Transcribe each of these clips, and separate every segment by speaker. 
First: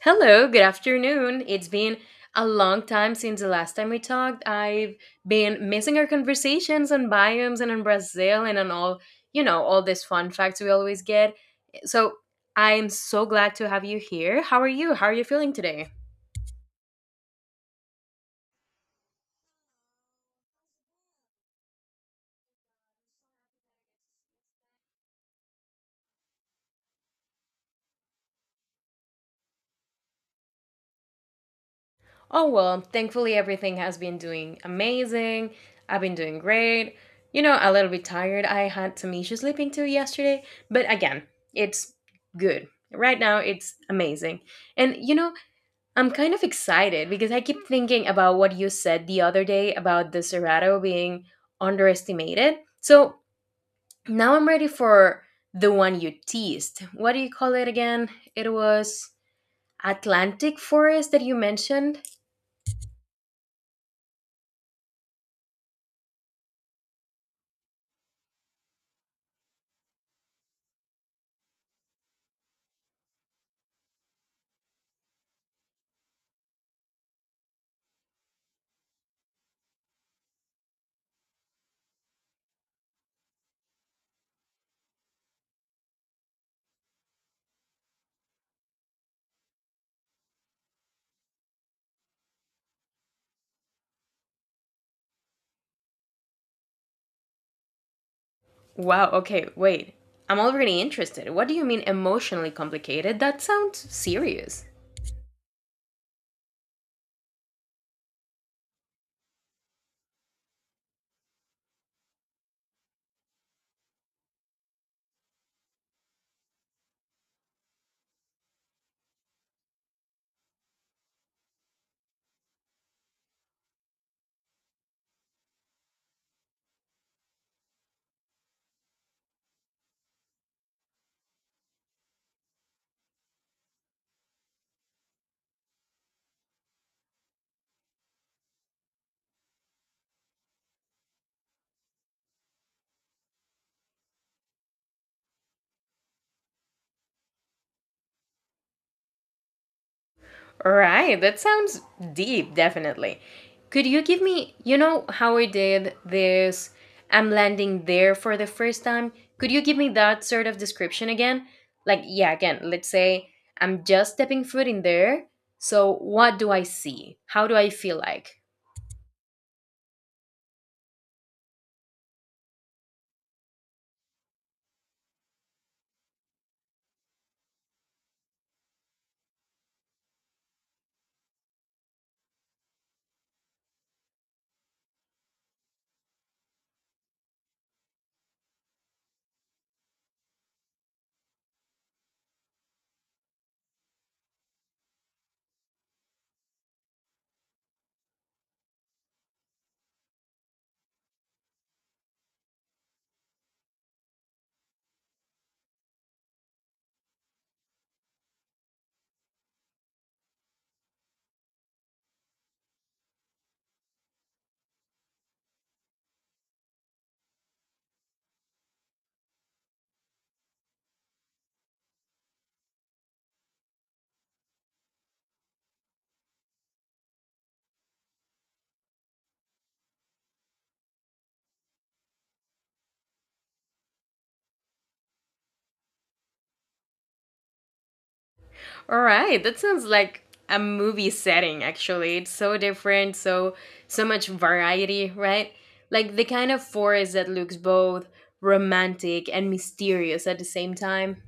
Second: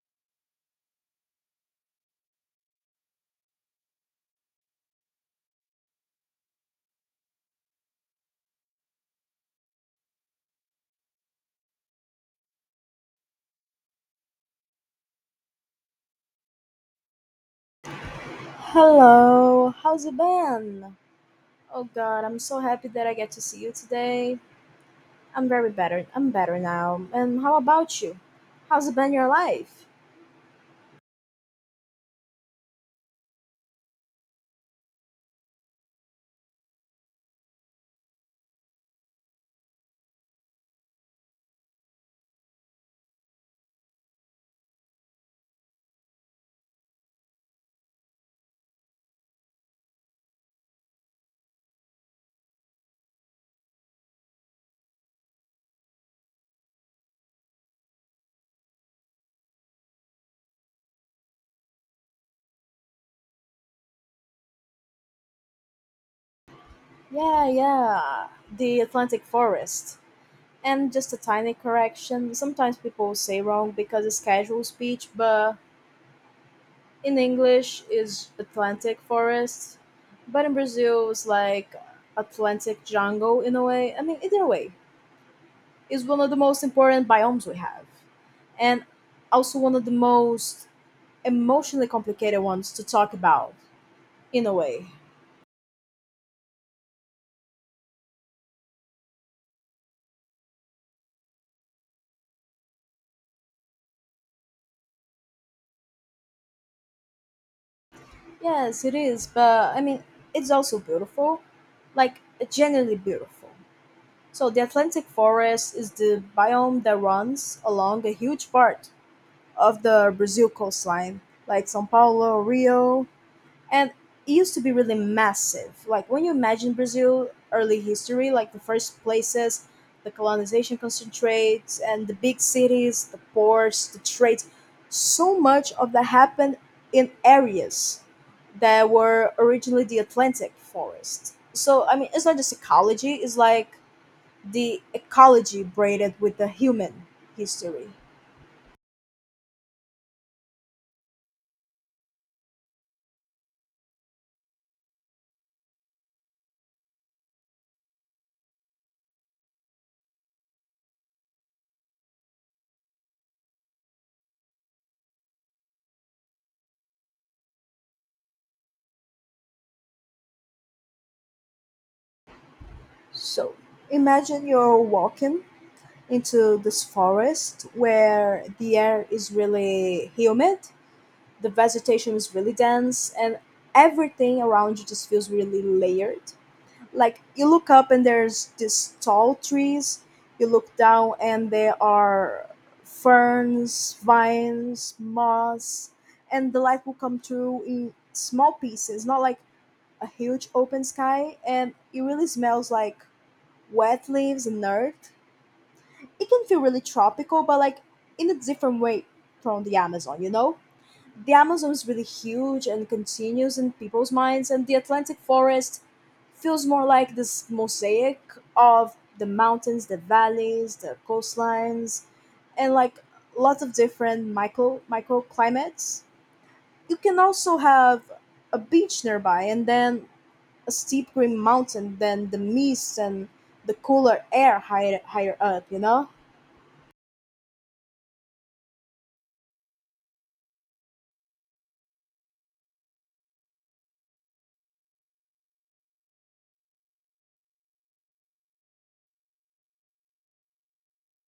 Speaker 1: Hello, good afternoon. It's been a long time since the last time we talked. I've been missing our conversations on biomes and on Brazil and on all these fun facts we always get. So I'm so glad to have you here. How are you? How are you feeling today?
Speaker 2: Hello, how's it been? Oh god, I'm so happy that I get to see you today. I'm very better. I'm better now. And how about you? How's it been your life?
Speaker 1: Oh, well, thankfully everything has been doing amazing. I've been doing great. You know, a little bit tired. I had some issues sleeping too yesterday, but again, it's good. Right now, it's amazing. And I'm kind of excited because I keep thinking about what you said the other day about the Cerrado being underestimated. So now I'm ready for the one you teased. What do you call it again? It was Atlantic Forest that you mentioned.
Speaker 2: Yeah, yeah. The Atlantic Forest. And just a tiny correction. Sometimes people say wrong because it's casual speech, but in English is Atlantic Forest. But in Brazil it's like Atlantic jungle in a way. I mean, either way, it's one of the most important biomes we have. And also one of the most emotionally complicated ones to talk about in a way.
Speaker 1: Wow, okay, wait. I'm already interested. What do you mean emotionally complicated? That sounds serious.
Speaker 2: Yes, it is, but I mean, it's also beautiful, like genuinely beautiful. So, the Atlantic forest is the biome that runs along a huge part of the Brazil coastline, like Sao Paulo, Rio, and it used to be really massive. Like when you imagine Brazil early history, like the first places the colonization concentrates and the big cities, the ports, the trades, so much of that happened in areas that were originally the Atlantic forest. So I mean, it's not just ecology; it's like the ecology braided with the human history.
Speaker 1: Right. That sounds deep, definitely. Could you give me, you know, how I did this? I'm landing there for the first time. Could you give me that sort of description again? Like, yeah, again, let's say I'm just stepping foot in there. So, what do I see? How do I feel like?
Speaker 2: So imagine you're walking into this forest where the air is really humid, the vegetation is really dense, and everything around you just feels really layered. Like you look up and there's these tall trees, you look down and there are ferns, vines, moss, and the light will come through in small pieces, not like a huge open sky, and it really smells like wet leaves and earth. It can feel really tropical, but like in a different way from the Amazon, you know? The Amazon is really huge and continues in people's minds, and the Atlantic forest feels more like this mosaic of the mountains, the valleys, the coastlines, and like lots of different microclimates. You can also have a beach nearby and then a steep green mountain, then the mist and the cooler air higher up, you know?
Speaker 1: All right, that sounds like a movie setting actually. It's so different, so much variety, right? Like the kind of forest that looks both romantic and mysterious at the same time.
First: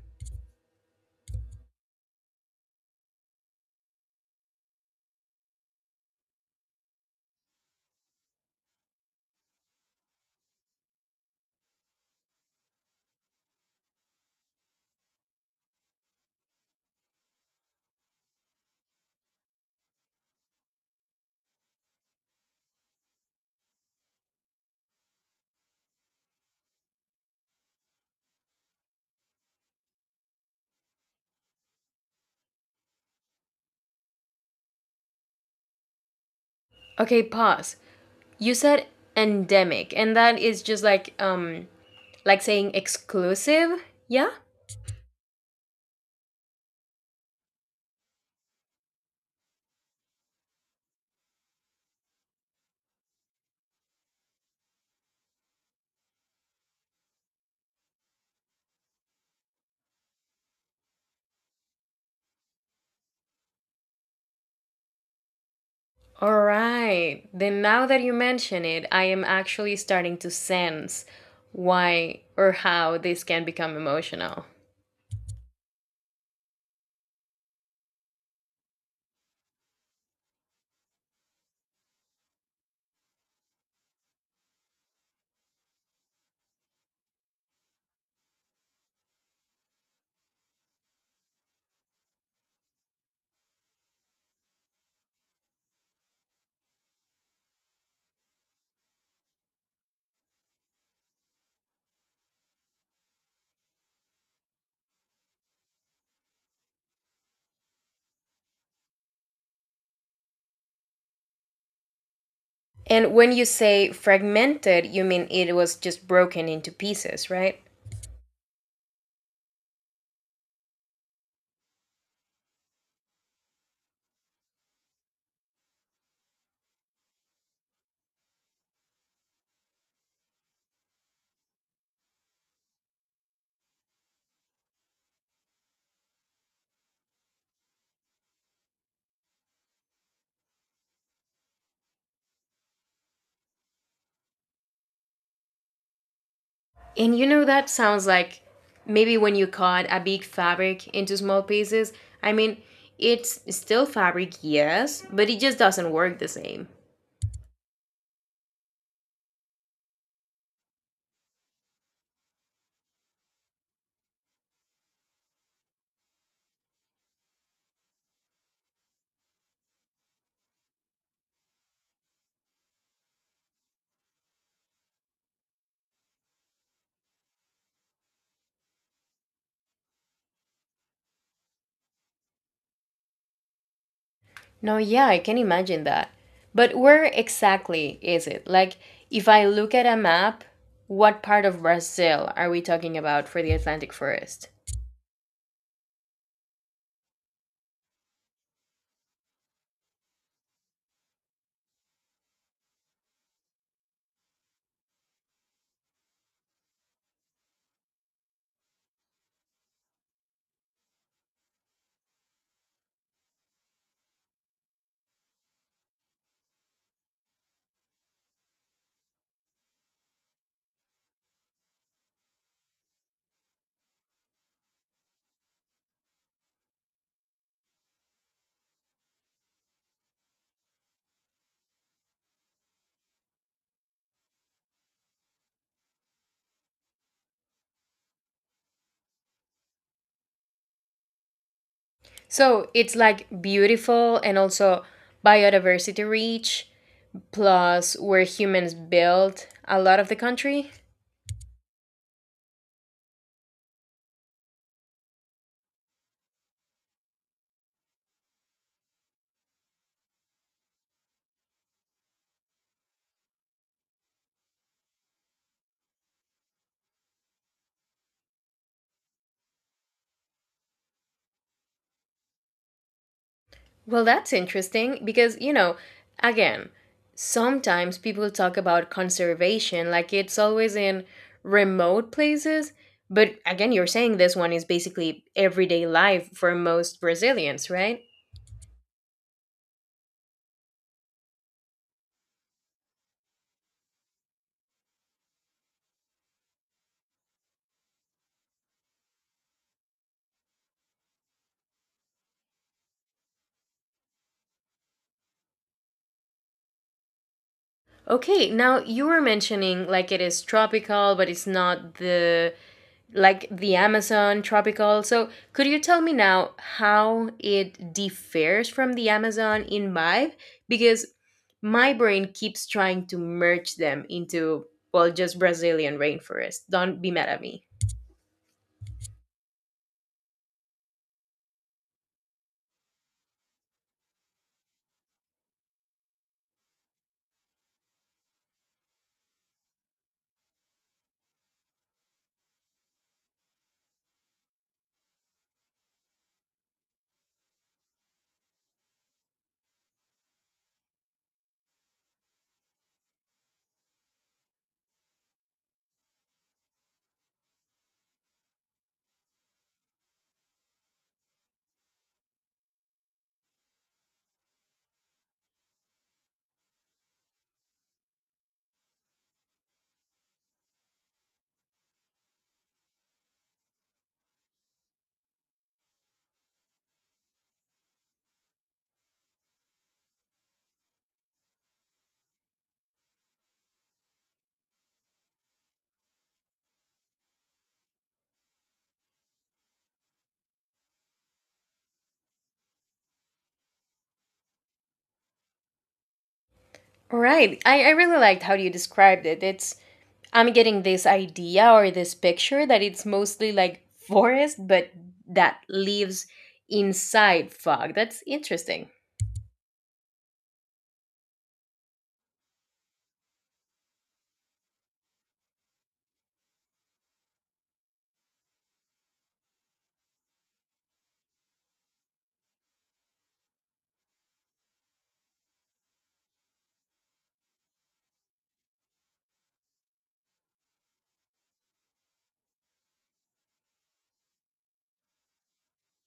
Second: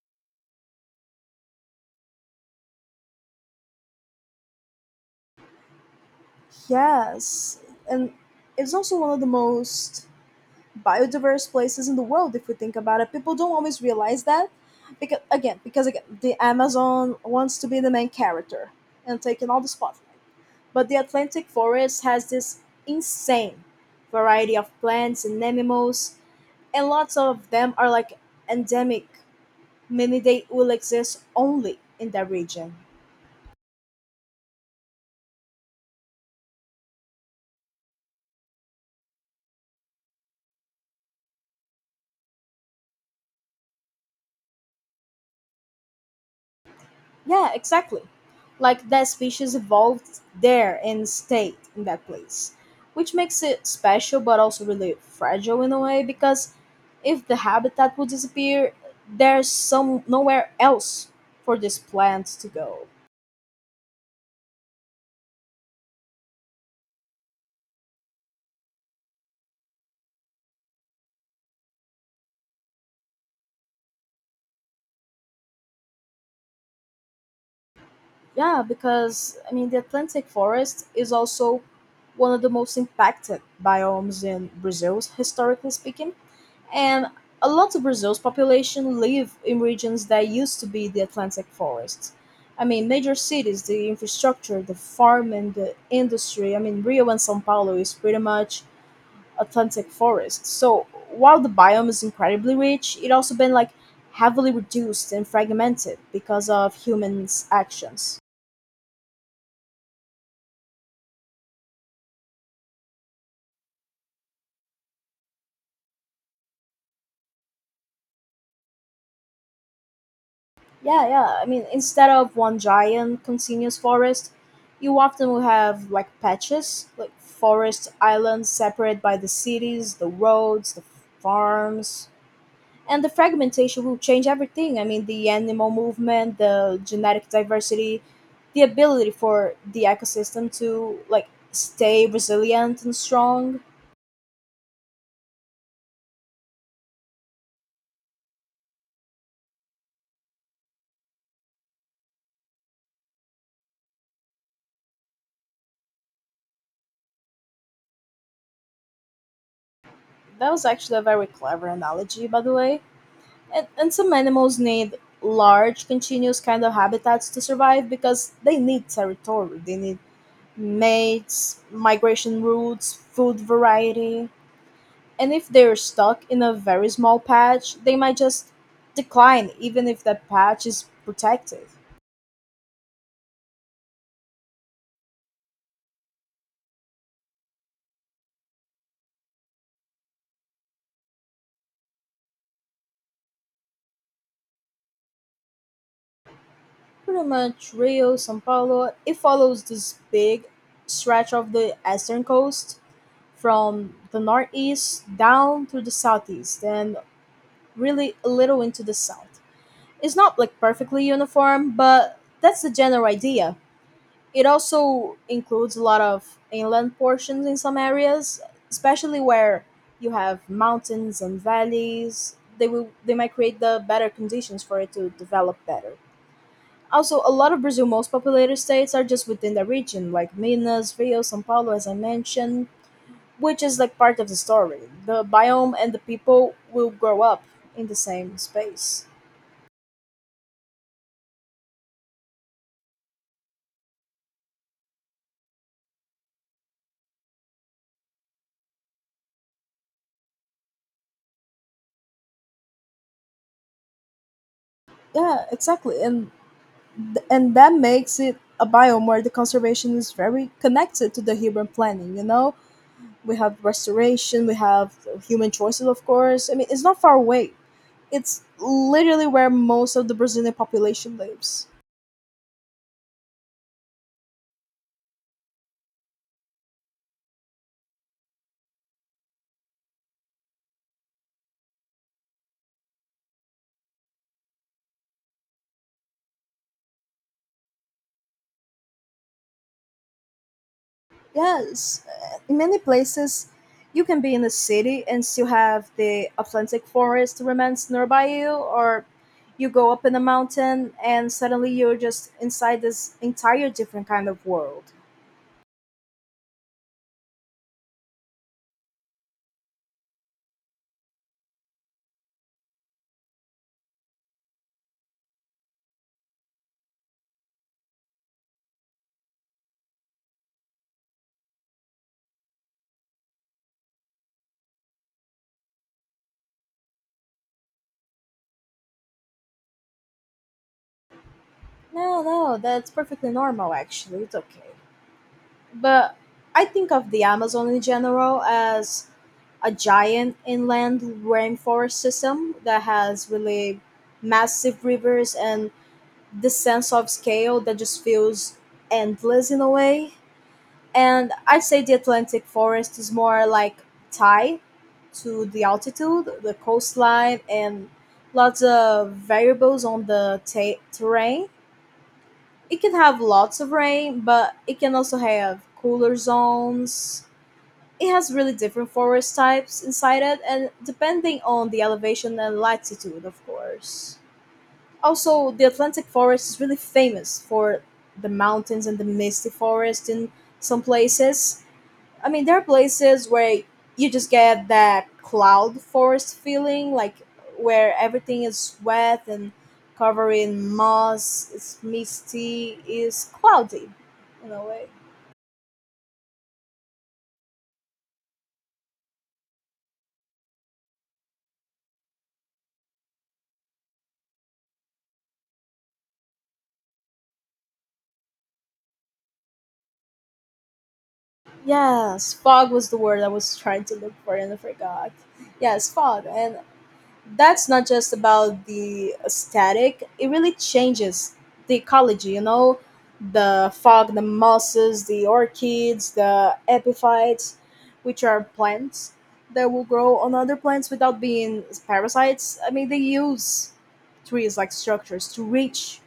Speaker 2: Yes, and it's also one of the most biodiverse places in the world if we think about it. People don't always realize that because again, the Amazon wants to be the main character and taking all the spotlight. But the Atlantic forest has this insane variety of plants and animals, and lots of them are like endemic, meaning they will exist only in that region.
Speaker 1: Okay, pause. You said endemic, and that is just like saying exclusive, yeah?
Speaker 2: Yeah, exactly. Like that species evolved there and stayed in that place, which makes it special but also really fragile in a way because if the habitat would disappear, there's some nowhere else for this plant to go.
Speaker 1: All right. Then now that you mention it, I am actually starting to sense why or how this can become emotional.
Speaker 2: Yeah, because I mean the Atlantic forest is also one of the most impacted biomes in Brazil historically speaking. And a lot of Brazil's population live in regions that used to be the Atlantic forest. I mean, major cities, the infrastructure, the farm and the industry. I mean, Rio and São Paulo is pretty much Atlantic forest. So while the biome is incredibly rich, it also been like heavily reduced and fragmented because of humans' actions.
Speaker 1: And when you say fragmented, you mean it was just broken into pieces, right?
Speaker 2: Yeah, yeah. I mean, instead of one giant continuous forest, you often will have like patches, like forest islands separated by the cities, the roads, the farms. And the fragmentation will change everything. I mean, the animal movement, the genetic diversity, the ability for the ecosystem to like stay resilient and strong.
Speaker 1: And that sounds like maybe when you cut a big fabric into small pieces. I mean, it's still fabric, yes, but it just doesn't work the same.
Speaker 2: That was actually a very clever analogy, by the way. And some animals need large, continuous kind of habitats to survive because they need territory. They need mates, migration routes, food variety. And if they're stuck in a very small patch, they might just decline, even if that patch is protected.
Speaker 1: No, yeah, I can imagine that. But where exactly is it? Like, if I look at a map, what part of Brazil are we talking about for the Atlantic Forest?
Speaker 2: Pretty much Rio, Sao Paulo, it follows this big stretch of the eastern coast from the northeast down to the southeast and really a little into the south. It's not like perfectly uniform, but that's the general idea. It also includes a lot of inland portions in some areas, especially where you have mountains and valleys. They might create the better conditions for it to develop better. Also, a lot of Brazil's most populated states are just within the region, like Minas, Rio, São Paulo, as I mentioned, which is like part of the story. The biome and the people will grow up in the same space.
Speaker 1: So it's like beautiful and also biodiversity rich, plus where humans built a lot of the country.
Speaker 2: Yeah, exactly. And that makes it a biome where the conservation is very connected to the urban planning, you know. We have restoration, we have human choices, of course. I mean, it's not far away, it's literally where most of the Brazilian population lives.
Speaker 1: Well, that's interesting because, again, sometimes people talk about conservation like it's always in remote places. But again, you're saying this one is basically everyday life for most Brazilians, right?
Speaker 2: Yes, in many places you can be in a city and still have the Atlantic forest remains nearby you, or you go up in a mountain and suddenly you're just inside this entire different kind of world.
Speaker 1: Okay, now you were mentioning like it is tropical, but it's not the like the Amazon tropical. So, could you tell me now how it differs from the Amazon in vibe? Because my brain keeps trying to merge them into, well, just Brazilian rainforest. Don't be mad at me.
Speaker 2: No, no, that's perfectly normal actually. It's okay. But I think of the Amazon in general as a giant inland rainforest system that has really massive rivers and this sense of scale that just feels endless in a way. And I'd say the Atlantic forest is more like tied to the altitude, the coastline, and lots of variables on the ta terrain. It can have lots of rain, but it can also have cooler zones. It has really different forest types inside it, and depending on the elevation and latitude, of course. Also, the Atlantic forest is really famous for the mountains and the misty forest in some places. I mean, there are places where you just get that cloud forest feeling, like where everything is wet and covered in moss, it's misty, it's cloudy in a way.
Speaker 1: All right. I really liked how you described it. I'm getting this idea or this picture that it's mostly like forest, but that lives inside fog. That's interesting.
Speaker 2: Yes, fog was the word I was trying to look for and I forgot. Yes, fog. And that's not just about the aesthetic, it really changes the ecology, you know. The fog, the mosses, the orchids, the epiphytes, which are plants that will grow on other plants without being parasites. I mean, they use trees like structures to reach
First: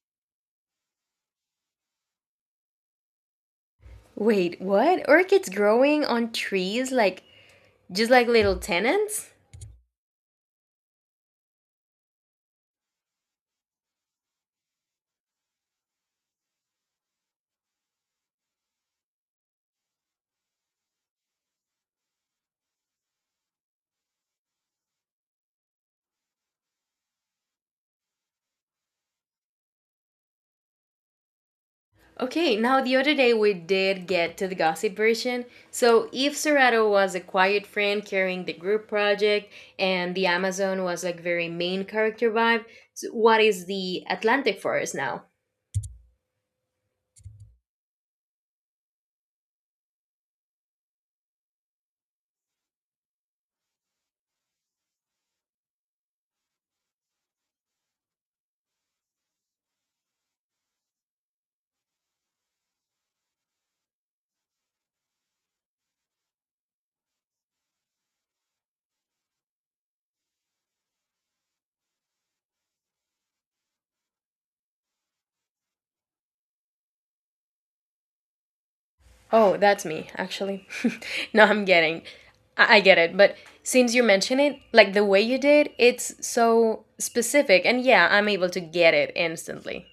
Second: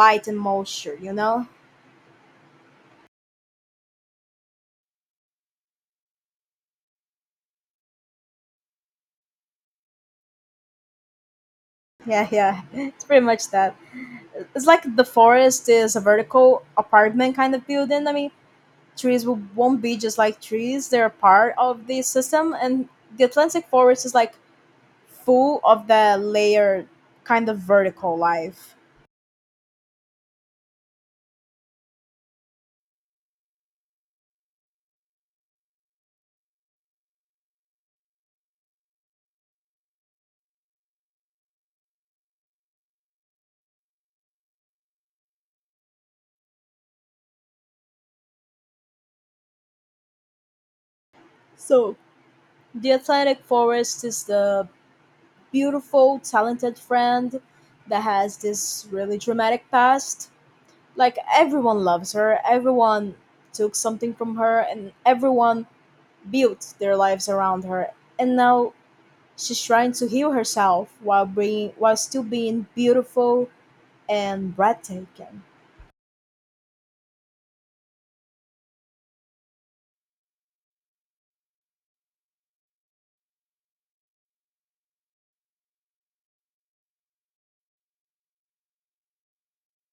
Speaker 2: light and moisture, you know?
Speaker 1: Wait, what? Orchids growing on trees just like little tenants?
Speaker 2: Yeah, yeah, it's pretty much that. It's like the forest is a vertical apartment kind of building. I mean, trees won't be just like trees, they're part of the system, and the Atlantic forest is like full of that layered kind of vertical life.
Speaker 1: Okay, now the other day we did get to the gossip version. So, Eve Serrato was a quiet friend carrying the group project, and the Amazon was like very main character vibe. So what is the Atlantic forest now?
Speaker 2: So the Atlantic forest is the beautiful talented friend that has this really dramatic past. Like everyone loves her, everyone took something from her, and everyone built their lives around her. And now she's trying to heal herself while still being beautiful and breathtaking.
Speaker 1: Oh, that's me, actually. No, I'm getting. I get it, but since you mention it, like the way you did, it's so specific, and yeah, I'm able to get it instantly.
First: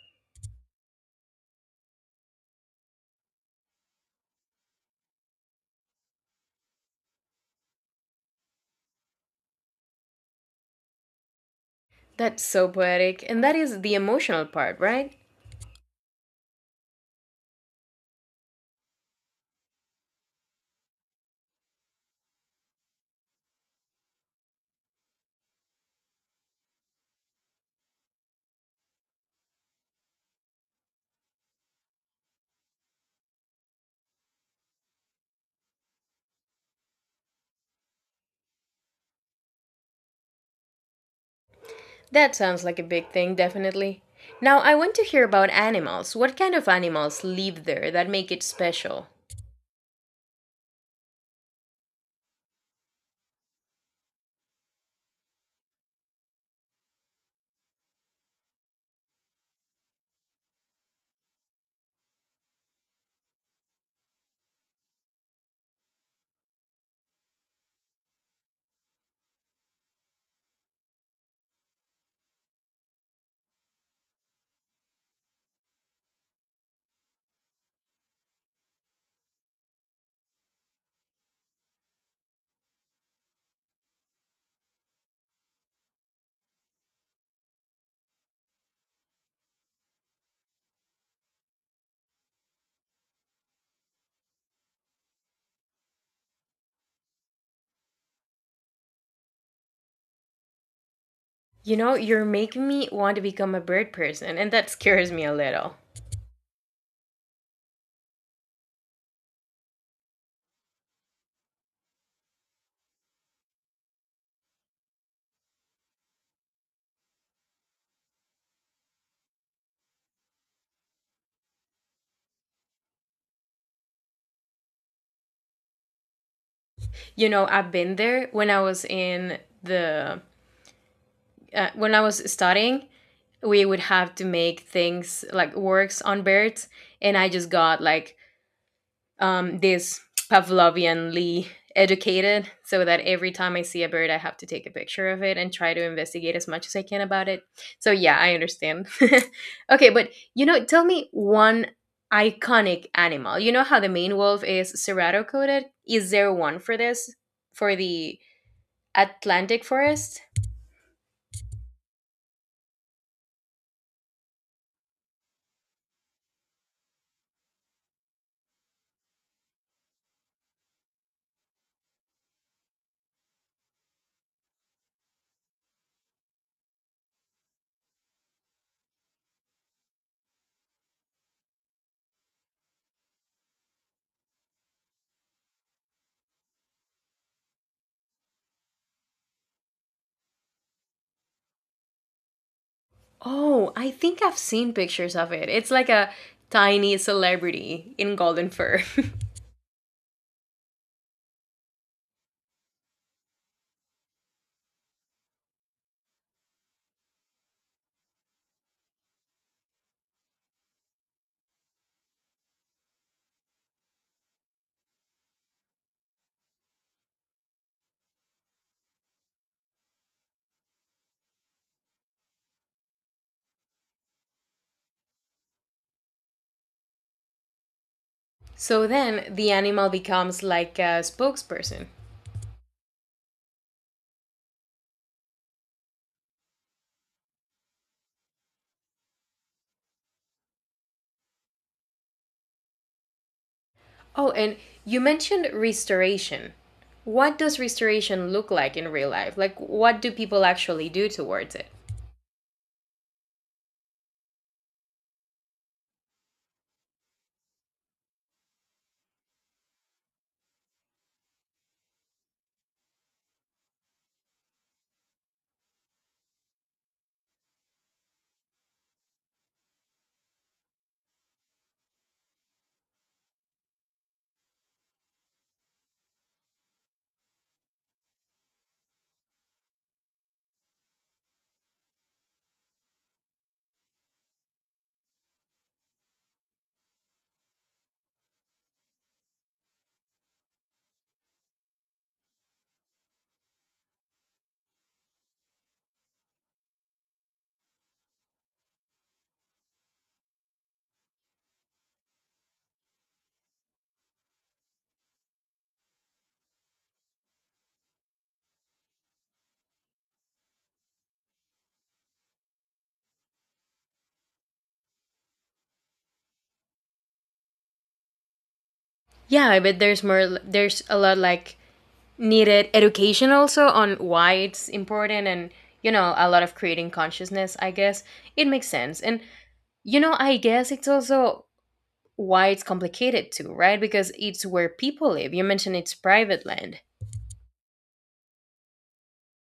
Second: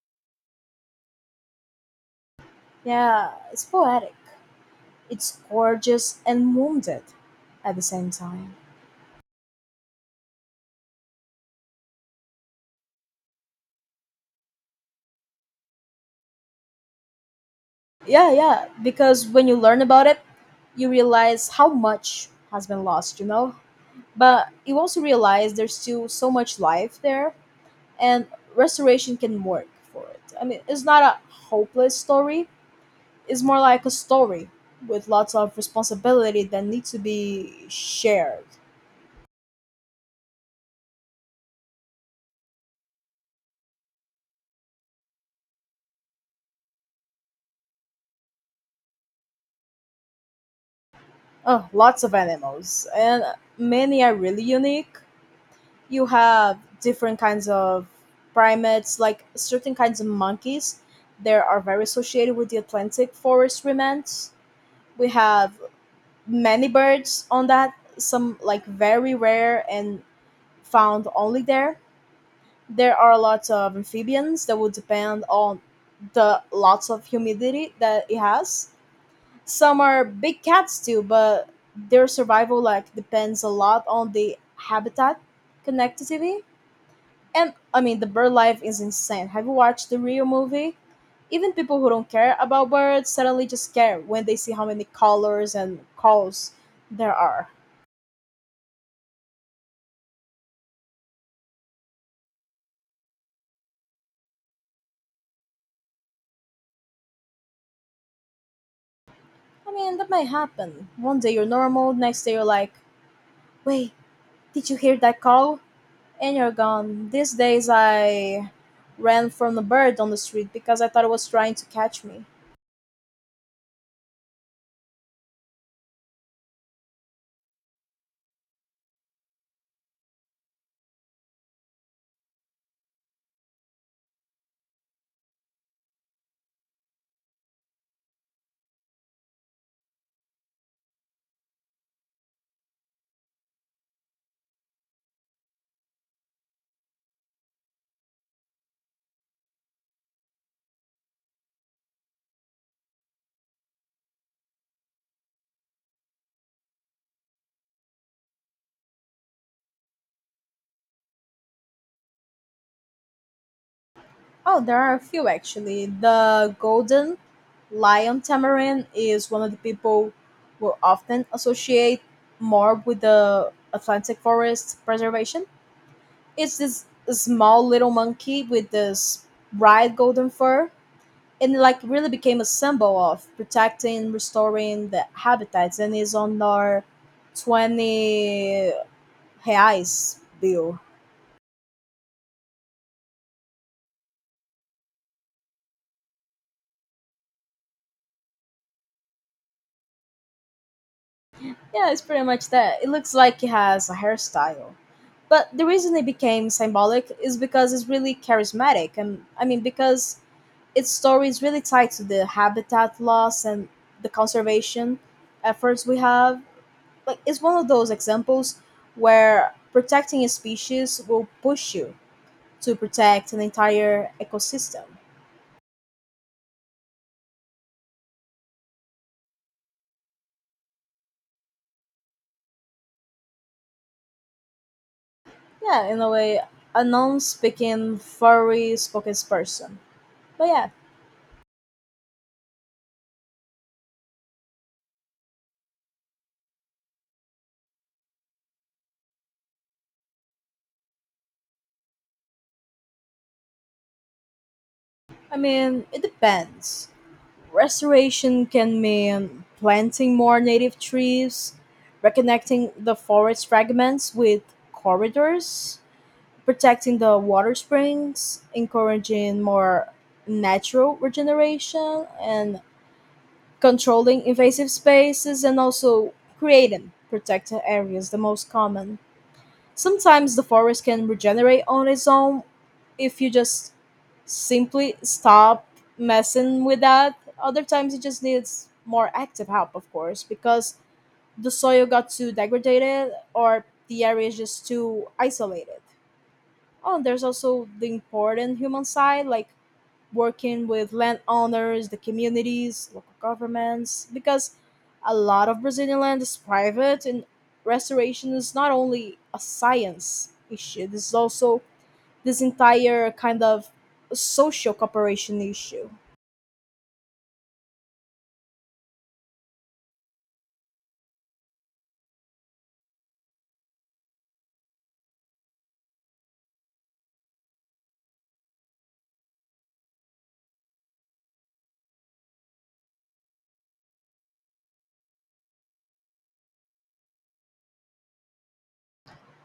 Speaker 2: Yeah, it's poetic. It's gorgeous and wounded at the same time.
Speaker 1: That's so poetic, and that is the emotional part, right?
Speaker 2: Yeah, yeah, because when you learn about it, you realize how much has been lost, you know? But you also realize there's still so much life there, and restoration can work for it. I mean, it's not a hopeless story, it's more like a story with lots of responsibility that needs to be shared.
Speaker 1: That sounds like a big thing, definitely. Now, I want to hear about animals. What kind of animals live there that make it special?
Speaker 2: Oh, lots of animals, and many are really unique. You have different kinds of primates, like certain kinds of monkeys. They are very associated with the Atlantic forest remnants. We have many birds on that, some like very rare and found only there. There are lots of amphibians that would depend on the lots of humidity that it has. Some are big cats too, but their survival like depends a lot on the habitat connectivity. And I mean the bird life is insane. Have you watched the Rio movie? Even people who don't care about birds suddenly just care when they see how many colors and calls there are.
Speaker 1: You know, you're making me want to become a bird person, and that scares me a little.
Speaker 2: I mean that might happen. One day you're normal, next day you're like, "Wait, did you hear that call?" And you're gone. These days I ran from the bird on the street because I thought it was trying to catch me.
Speaker 1: You know, I've been there when I was the studying, we would have to make things like works on birds, and I just got like this Pavlovianly educated so that every time I see a bird, I have to take a picture of it and try to investigate as much as I can about it. So, yeah, I understand. Okay, but tell me one iconic animal. You know how the Maine wolf is serrato coated? Is there one for this? For the Atlantic forest?
Speaker 2: Oh, there are a few actually. The golden lion tamarin is one of the people will often associate more with the Atlantic forest preservation. It's this small little monkey with this bright golden fur, and it, like really became a symbol of protecting, restoring the habitats and is on our 20 reais bill.
Speaker 1: Oh, I think I've seen pictures of it. It's like a tiny celebrity in golden fur.
Speaker 2: Yeah, it's pretty much that. It looks like he has a hairstyle. But the reason it became symbolic is because it's really charismatic, and I mean, because its story is really tied to the habitat loss and the conservation efforts we have. Like, it's one of those examples where protecting a species will push you to protect an entire ecosystem.
Speaker 1: So then the animal becomes like a spokesperson.
Speaker 2: Yeah, in a way, a non speaking, furry spoken person. But yeah,
Speaker 1: Oh, and you mentioned restoration. What does restoration look like in real life? Like, what do people actually do towards it?
Speaker 2: I mean, it depends. Restoration can mean planting more native trees, reconnecting the forest fragments with corridors, protecting the water springs, encouraging more natural regeneration, and controlling invasive spaces, and also creating protected areas, the most common. Sometimes the forest can regenerate on its own if you just simply stop messing with that. Other times it just needs more active help, of course, because the soil got too degraded or the area is just too isolated. Oh, and there's also the important human side, like working with landowners, the communities, local governments, because a lot of Brazilian land is private and restoration is not only a science issue, this is also this entire kind of social cooperation issue.
Speaker 1: Yeah, I bet there's more, there's a lot like needed education also on why it's important and, a lot of creating consciousness, I guess. It makes sense. And, I guess it's also why it's complicated too, right? Because it's where people live. You mentioned it's private land.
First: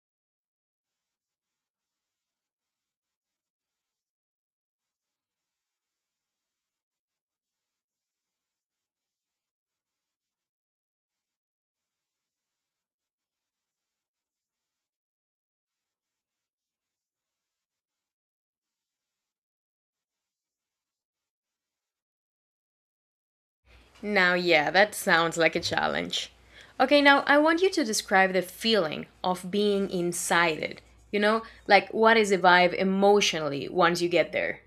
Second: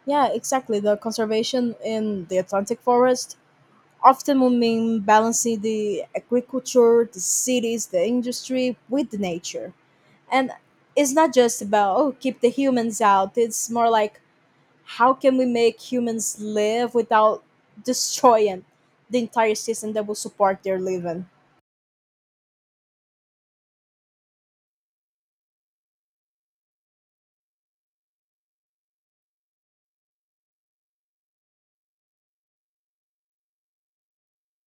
Speaker 2: Yeah, exactly. The conservation in the Atlantic forest often will mean balancing the agriculture, the cities, the industry with the nature. And it's not just about, oh, keep the humans out. It's more like how can we make humans live without destroying the entire system that will support their living?
Speaker 1: Now, yeah, that sounds like a challenge. Okay, now I want you to describe the feeling of being inside it. You know, like what is the vibe emotionally once you get there?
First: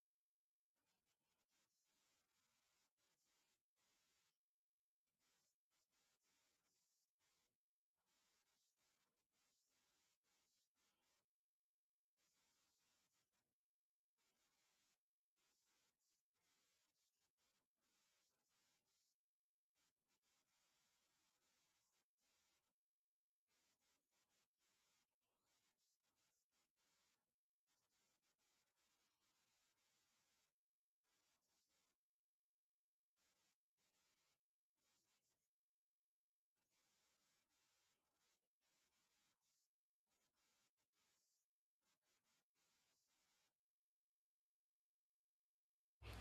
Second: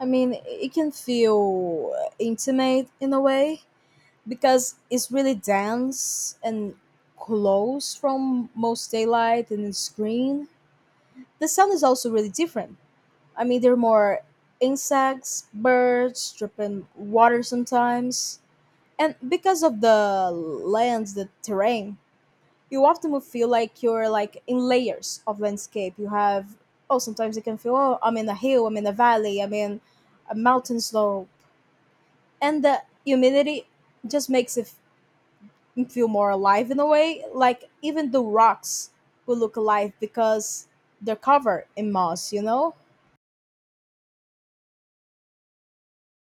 Speaker 2: I mean, it can feel intimate in a way because it's really dense and close from most daylight and it's green. The sound is also really different. I mean, there are more insects, birds, dripping water sometimes. And because of the lands, the terrain, you often will feel like you're like in layers of landscape. You have oh sometimes you can feel oh I'm in a hill, I'm in a valley, I'm in a mountain slope, and the humidity just makes it feel more alive in a way. Like even the rocks will look alive because they're covered in moss. You know?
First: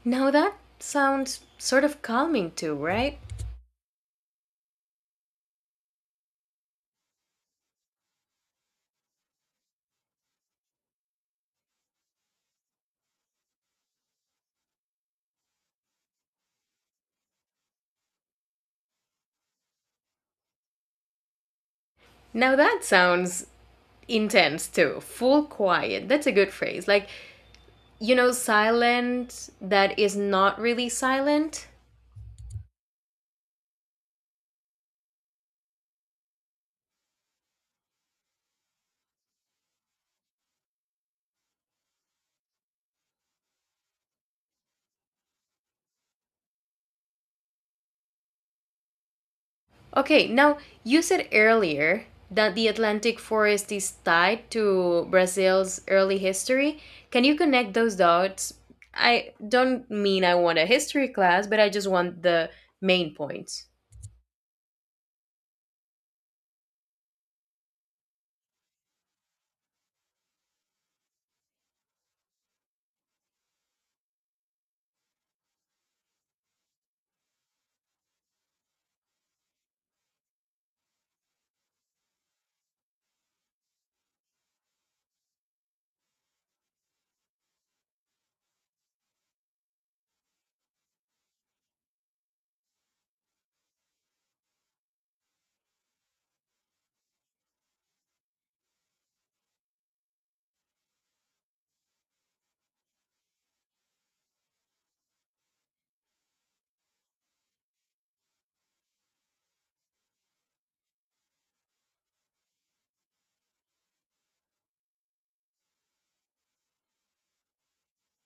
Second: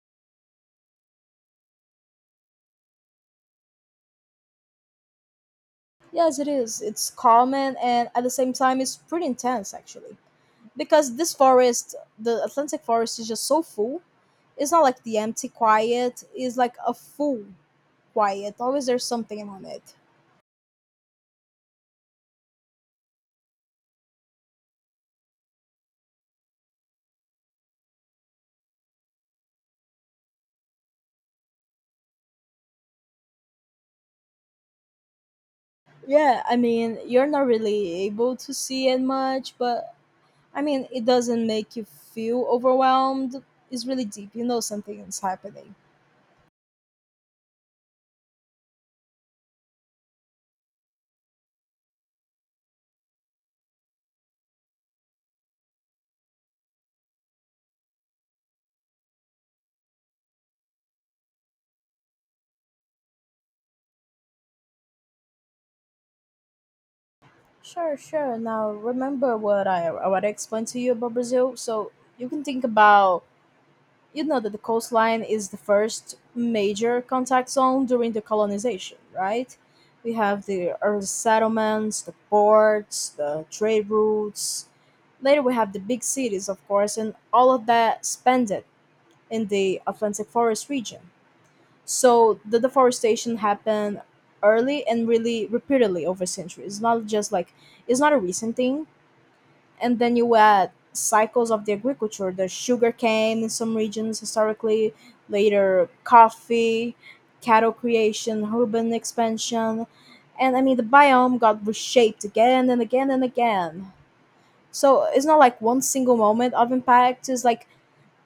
Speaker 1: Now that sounds sort of calming too, right?
Speaker 2: Yes, it is. It's calming and at the same time it's pretty intense actually. Because this forest, the Atlantic forest, is just so full. It's not like the empty quiet, it's like a full quiet. Always there's something on it.
Speaker 1: Now that sounds intense too. Full quiet. That's a good phrase. Like, silent that is not really silent.
Speaker 2: Yeah, I mean, you're not really able to see it much, but I mean, it doesn't make you feel overwhelmed. It's really deep, you know, something is happening.
Speaker 1: Okay, now you said earlier that the Atlantic forest is tied to Brazil's early history. Can you connect those dots? I don't mean I want a history class, but I just want the main points.
Speaker 2: Sure, sure. Now remember what I explained to you about Brazil. So you can think about, you know, that the coastline is the first major contact zone during the colonization, right? We have the early settlements, the ports, the trade routes. Later, we have the big cities, of course, and all of that spent it in the Atlantic forest region. So the deforestation happened early and really repeatedly over centuries. Not just like, it's not a recent thing. And then you add cycles of the agriculture, the sugar cane in some regions historically, later coffee, cattle creation, urban expansion, and I mean, the biome got reshaped again and again and again. So it's not like one single moment of impact, it's like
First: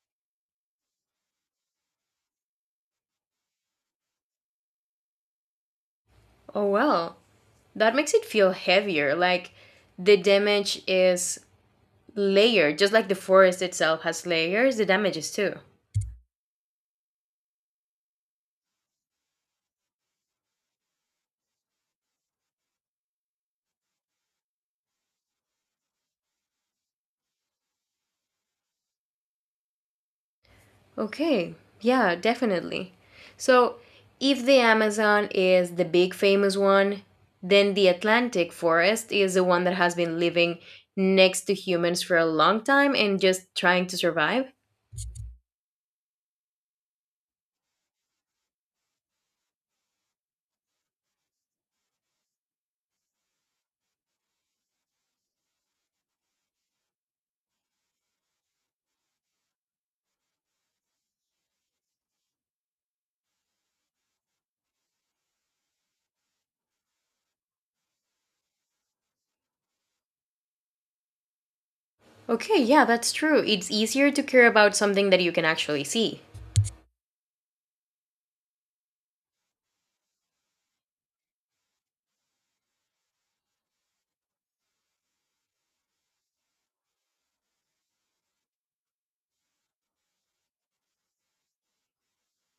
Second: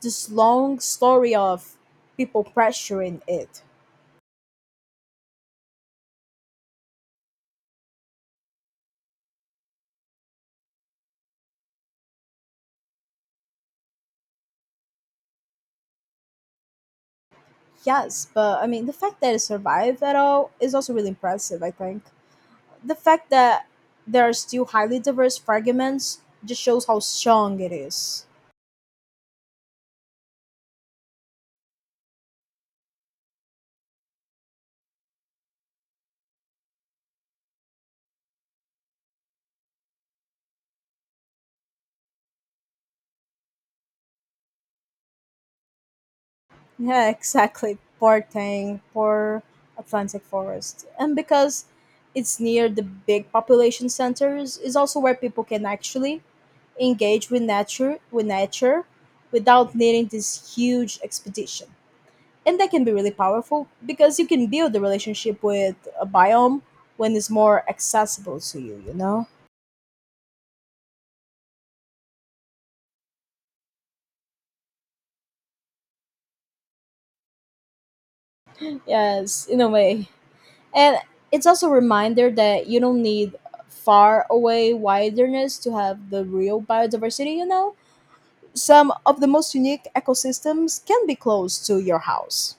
Speaker 2: this long story of people pressuring it.
Speaker 1: Oh, well, that makes it feel heavier, like the damage is layered, just like the forest itself has layers, the damage is too.
Speaker 2: Yes, but I mean, the fact that it survived at all is also really impressive, I think. The fact that there are still highly diverse fragments just shows how strong it is.
Speaker 1: Okay. Yeah, definitely. So, if the Amazon is the big famous one, then the Atlantic forest is the one that has been living next to humans for a long time and just trying to survive.
Speaker 2: Yeah, exactly. Poor thing, poor Atlantic Forest. And because it's near the big population centers, is also where people can actually engage with nature without needing this huge expedition. And that can be really powerful because you can build a relationship with a biome when it's more accessible to you, you know?
Speaker 1: Okay, yeah, that's true. It's easier to care about something that you can actually see.
Speaker 2: Yes, in a way. And it's also a reminder that you don't need far away wilderness to have the real biodiversity, you know? Some of the most unique ecosystems can be close to your house.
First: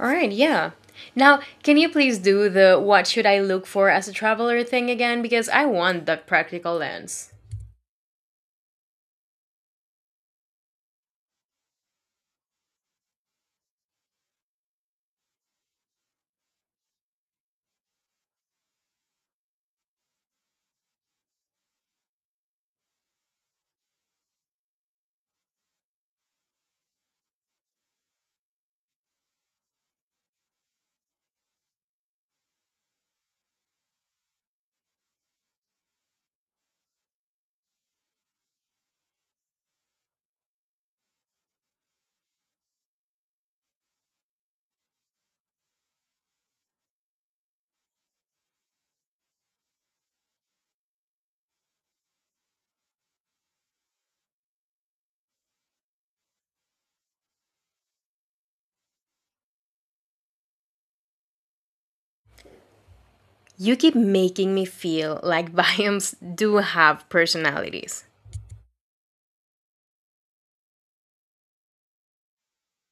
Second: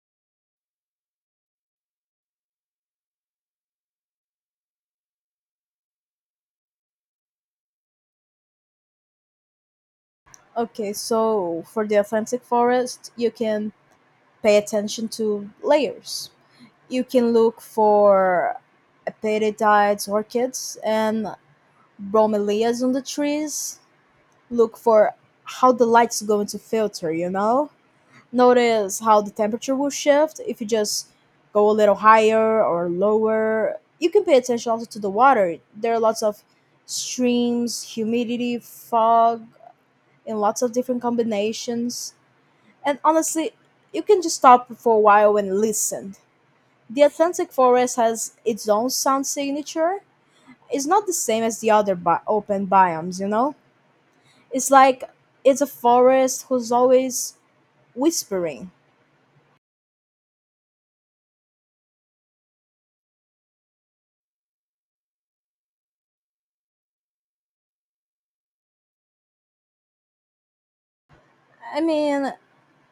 Speaker 1: All right, yeah. Now, can you please do the what should I look for as a traveler thing again? Because I want that practical lens.
Speaker 2: Okay, so for the Atlantic forest, you can pay attention to layers. You can look for epiphytides, orchids, and bromeliads on the trees. Look for how the light's going to filter, you know? Notice how the temperature will shift if you just go a little higher or lower. You can pay attention also to the water. There are lots of streams, humidity, fog, in lots of different combinations. And honestly, you can just stop for a while and listen. The Atlantic forest has its own sound signature. It's not the same as the other open biomes, you know? It's like it's a forest who's always whispering.
Speaker 1: You keep making me feel like biomes do have personalities.
Speaker 2: I mean,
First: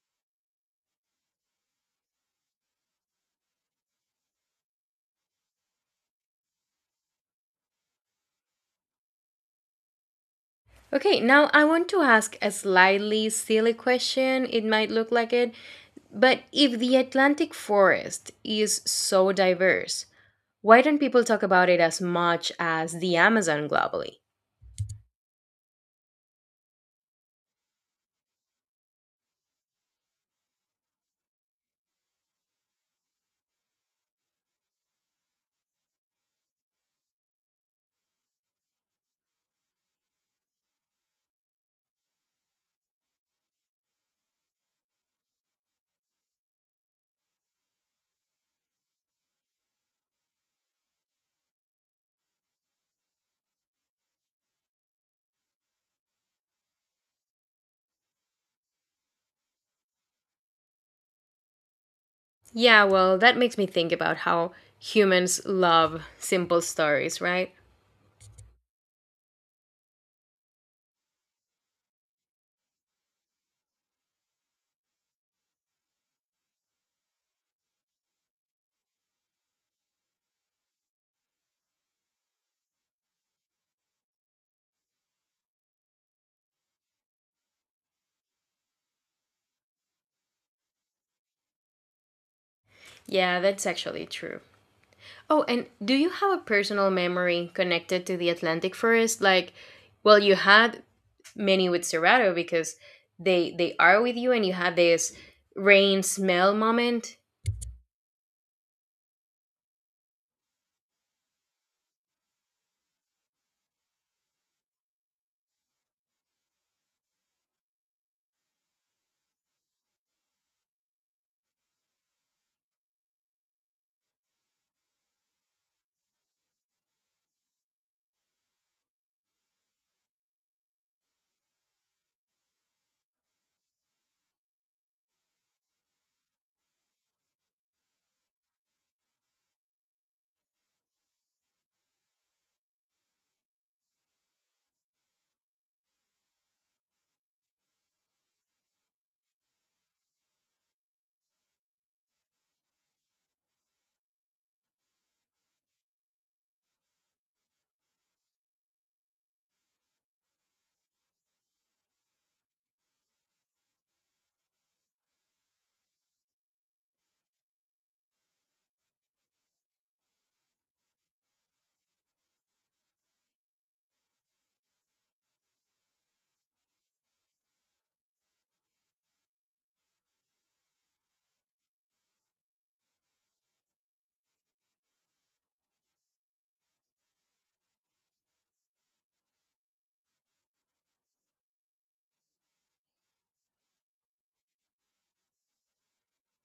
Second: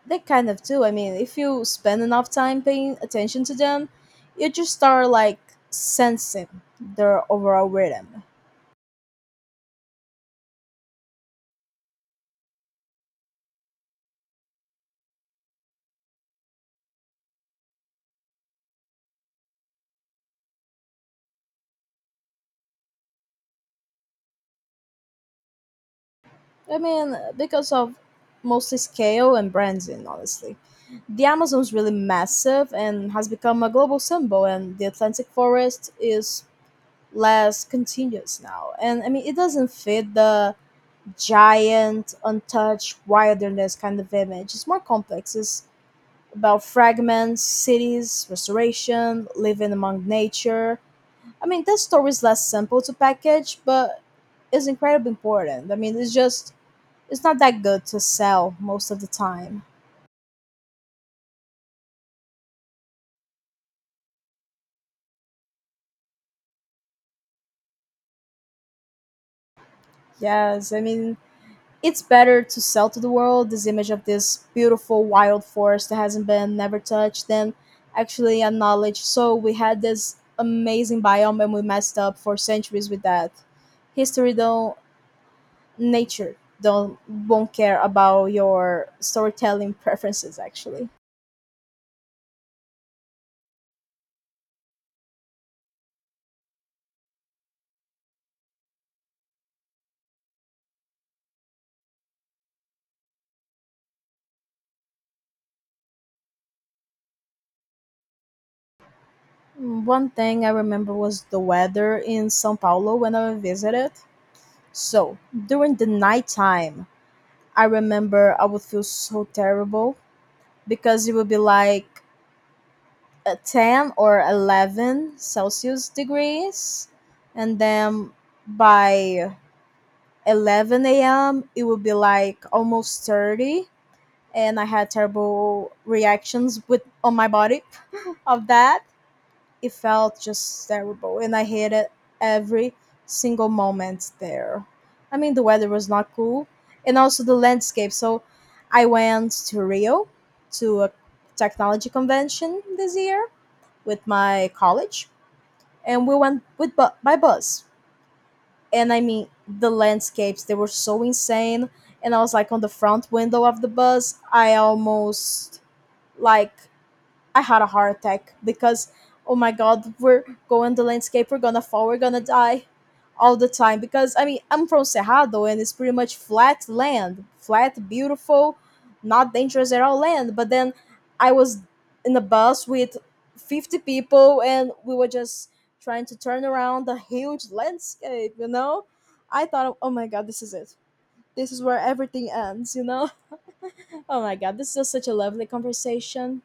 Speaker 2: they kind of do. I mean, if you spend enough time paying attention to them, you just start like sensing their overall rhythm.
Speaker 1: Okay, now I want to ask a slightly silly question. It might look like it, but if the Atlantic forest is so diverse, why don't people talk about it as much as the Amazon globally?
Speaker 2: I mean, because of mostly scale and branding, honestly. The Amazon's really massive and has become a global symbol, and the Atlantic forest is less continuous now. And I mean, it doesn't fit the giant, untouched wilderness kind of image. It's more complex. It's about fragments, cities, restoration, living among nature. I mean, that story is less simple to package, but it's incredibly important. I mean, it's just, it's not that good to sell most of the time.
Speaker 1: Yeah, well, that makes me think about how humans love simple stories, right?
Speaker 2: Yes, I mean, it's better to sell to the world this image of this beautiful wild forest that hasn't been never touched than actually acknowledge so we had this amazing biome and we messed up for centuries with that history. Don't, nature don't, won't care about your storytelling preferences actually.
Speaker 1: Yeah, that's actually true. Oh, and do you have a personal memory connected to the Atlantic forest? Like, well, you had many with Cerrado because they are with you, and you had this rain smell moment.
Speaker 2: One thing I remember was the weather in Sao Paulo when I visited. So during the nighttime, I remember I would feel so terrible because it would be like 10 or 11 celsius degrees, and then by 11 a.m. it would be like almost 30, and I had terrible reactions with on my body of that. It felt just terrible, and I hated every single moment there. I mean, the weather was not cool. And also the landscape. So I went to Rio to a technology convention this year with my college, and we went with by bus. And I mean, the landscapes, they were so insane, and I was like on the front window of the bus. I almost like, I had a heart attack because oh my god, we're going to landscape, we're gonna fall, we're gonna die all the time. Because I mean I'm from Cerrado and it's pretty much flat land. Flat, beautiful, not dangerous at all land. But then I was in a bus with 50 people and we were just trying to turn around the huge landscape, you know? I thought oh my god, this is it. This is where everything ends, you know? Oh my god, this is just such a lovely conversation.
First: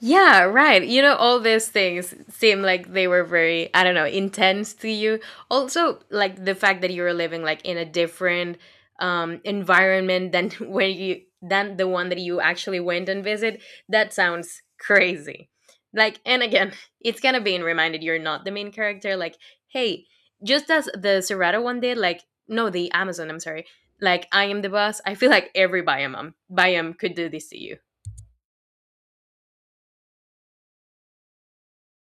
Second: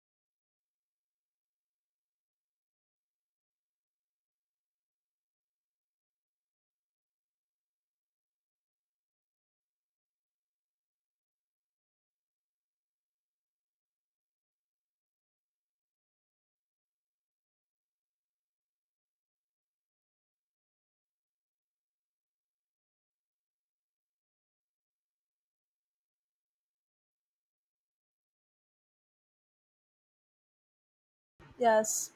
Speaker 1: Yeah, right. You know, all these things seem like they were very, I don't know, intense to you. Also, like the fact that you were living like in a different environment than where you than the one that you actually went and visit, that sounds crazy. Like, and again, it's kind of being reminded you're not the main character. Like, hey, just as the Serrata one did, like, no, the Amazon, I'm sorry. Like, I am the boss. I feel like every Biome could do this to you.
Speaker 2: Yes.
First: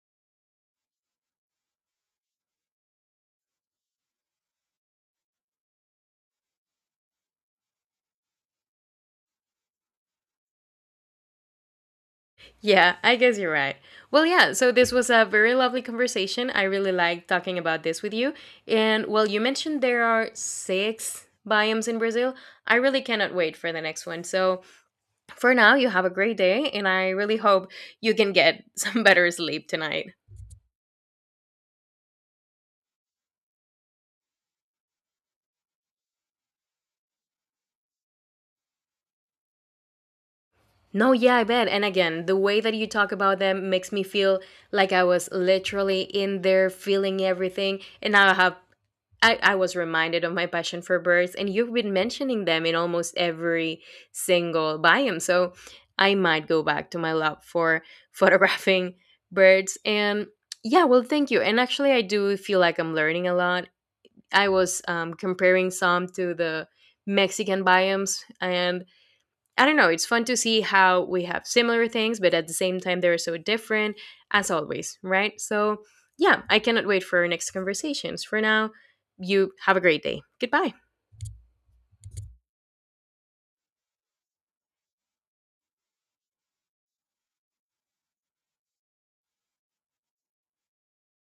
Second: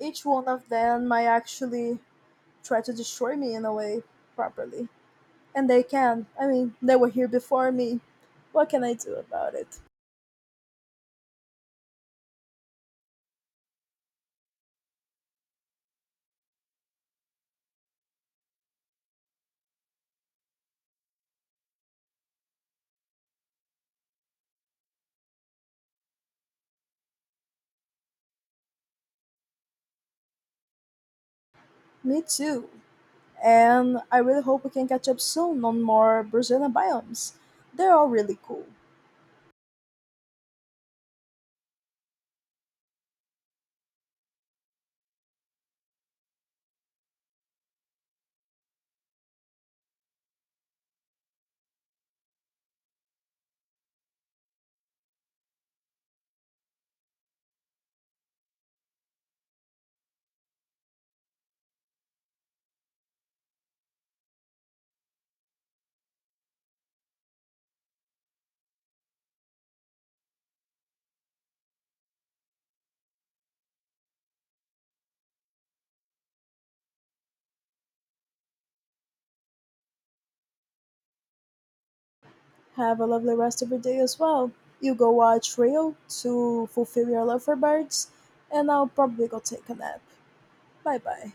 Speaker 2: Each one of them might actually try to destroy me in a way, properly. And they can. I mean, they were here before me. What can I do about it?
Speaker 1: Yeah, I guess you're right. Well, yeah, so this was a very lovely conversation. I really like talking about this with you. And well, you mentioned there are six biomes in Brazil. I really cannot wait for the next one. So for now, you have a great day, and I really hope you can get some better sleep tonight.
Speaker 2: Me too. And I really hope we can catch up soon on more Brazilian biomes. They're all really cool.
Speaker 1: No, yeah, I bet. And again, the way that you talk about them makes me feel like I was literally in there feeling everything. And now I was reminded of my passion for birds, and you've been mentioning them in almost every single biome. So I might go back to my love for photographing birds. And yeah, well, thank you. And actually, I do feel like I'm learning a lot. I was comparing some to the Mexican biomes, and I don't know, it's fun to see how we have similar things, but at the same time, they're so different, as always, right? So, yeah, I cannot wait for our next conversations. For now, you have a great day. Goodbye.
Speaker 2: Have a lovely rest of your day as well. You go watch Rio to fulfill your love for birds, and I'll probably go take a nap. Bye bye.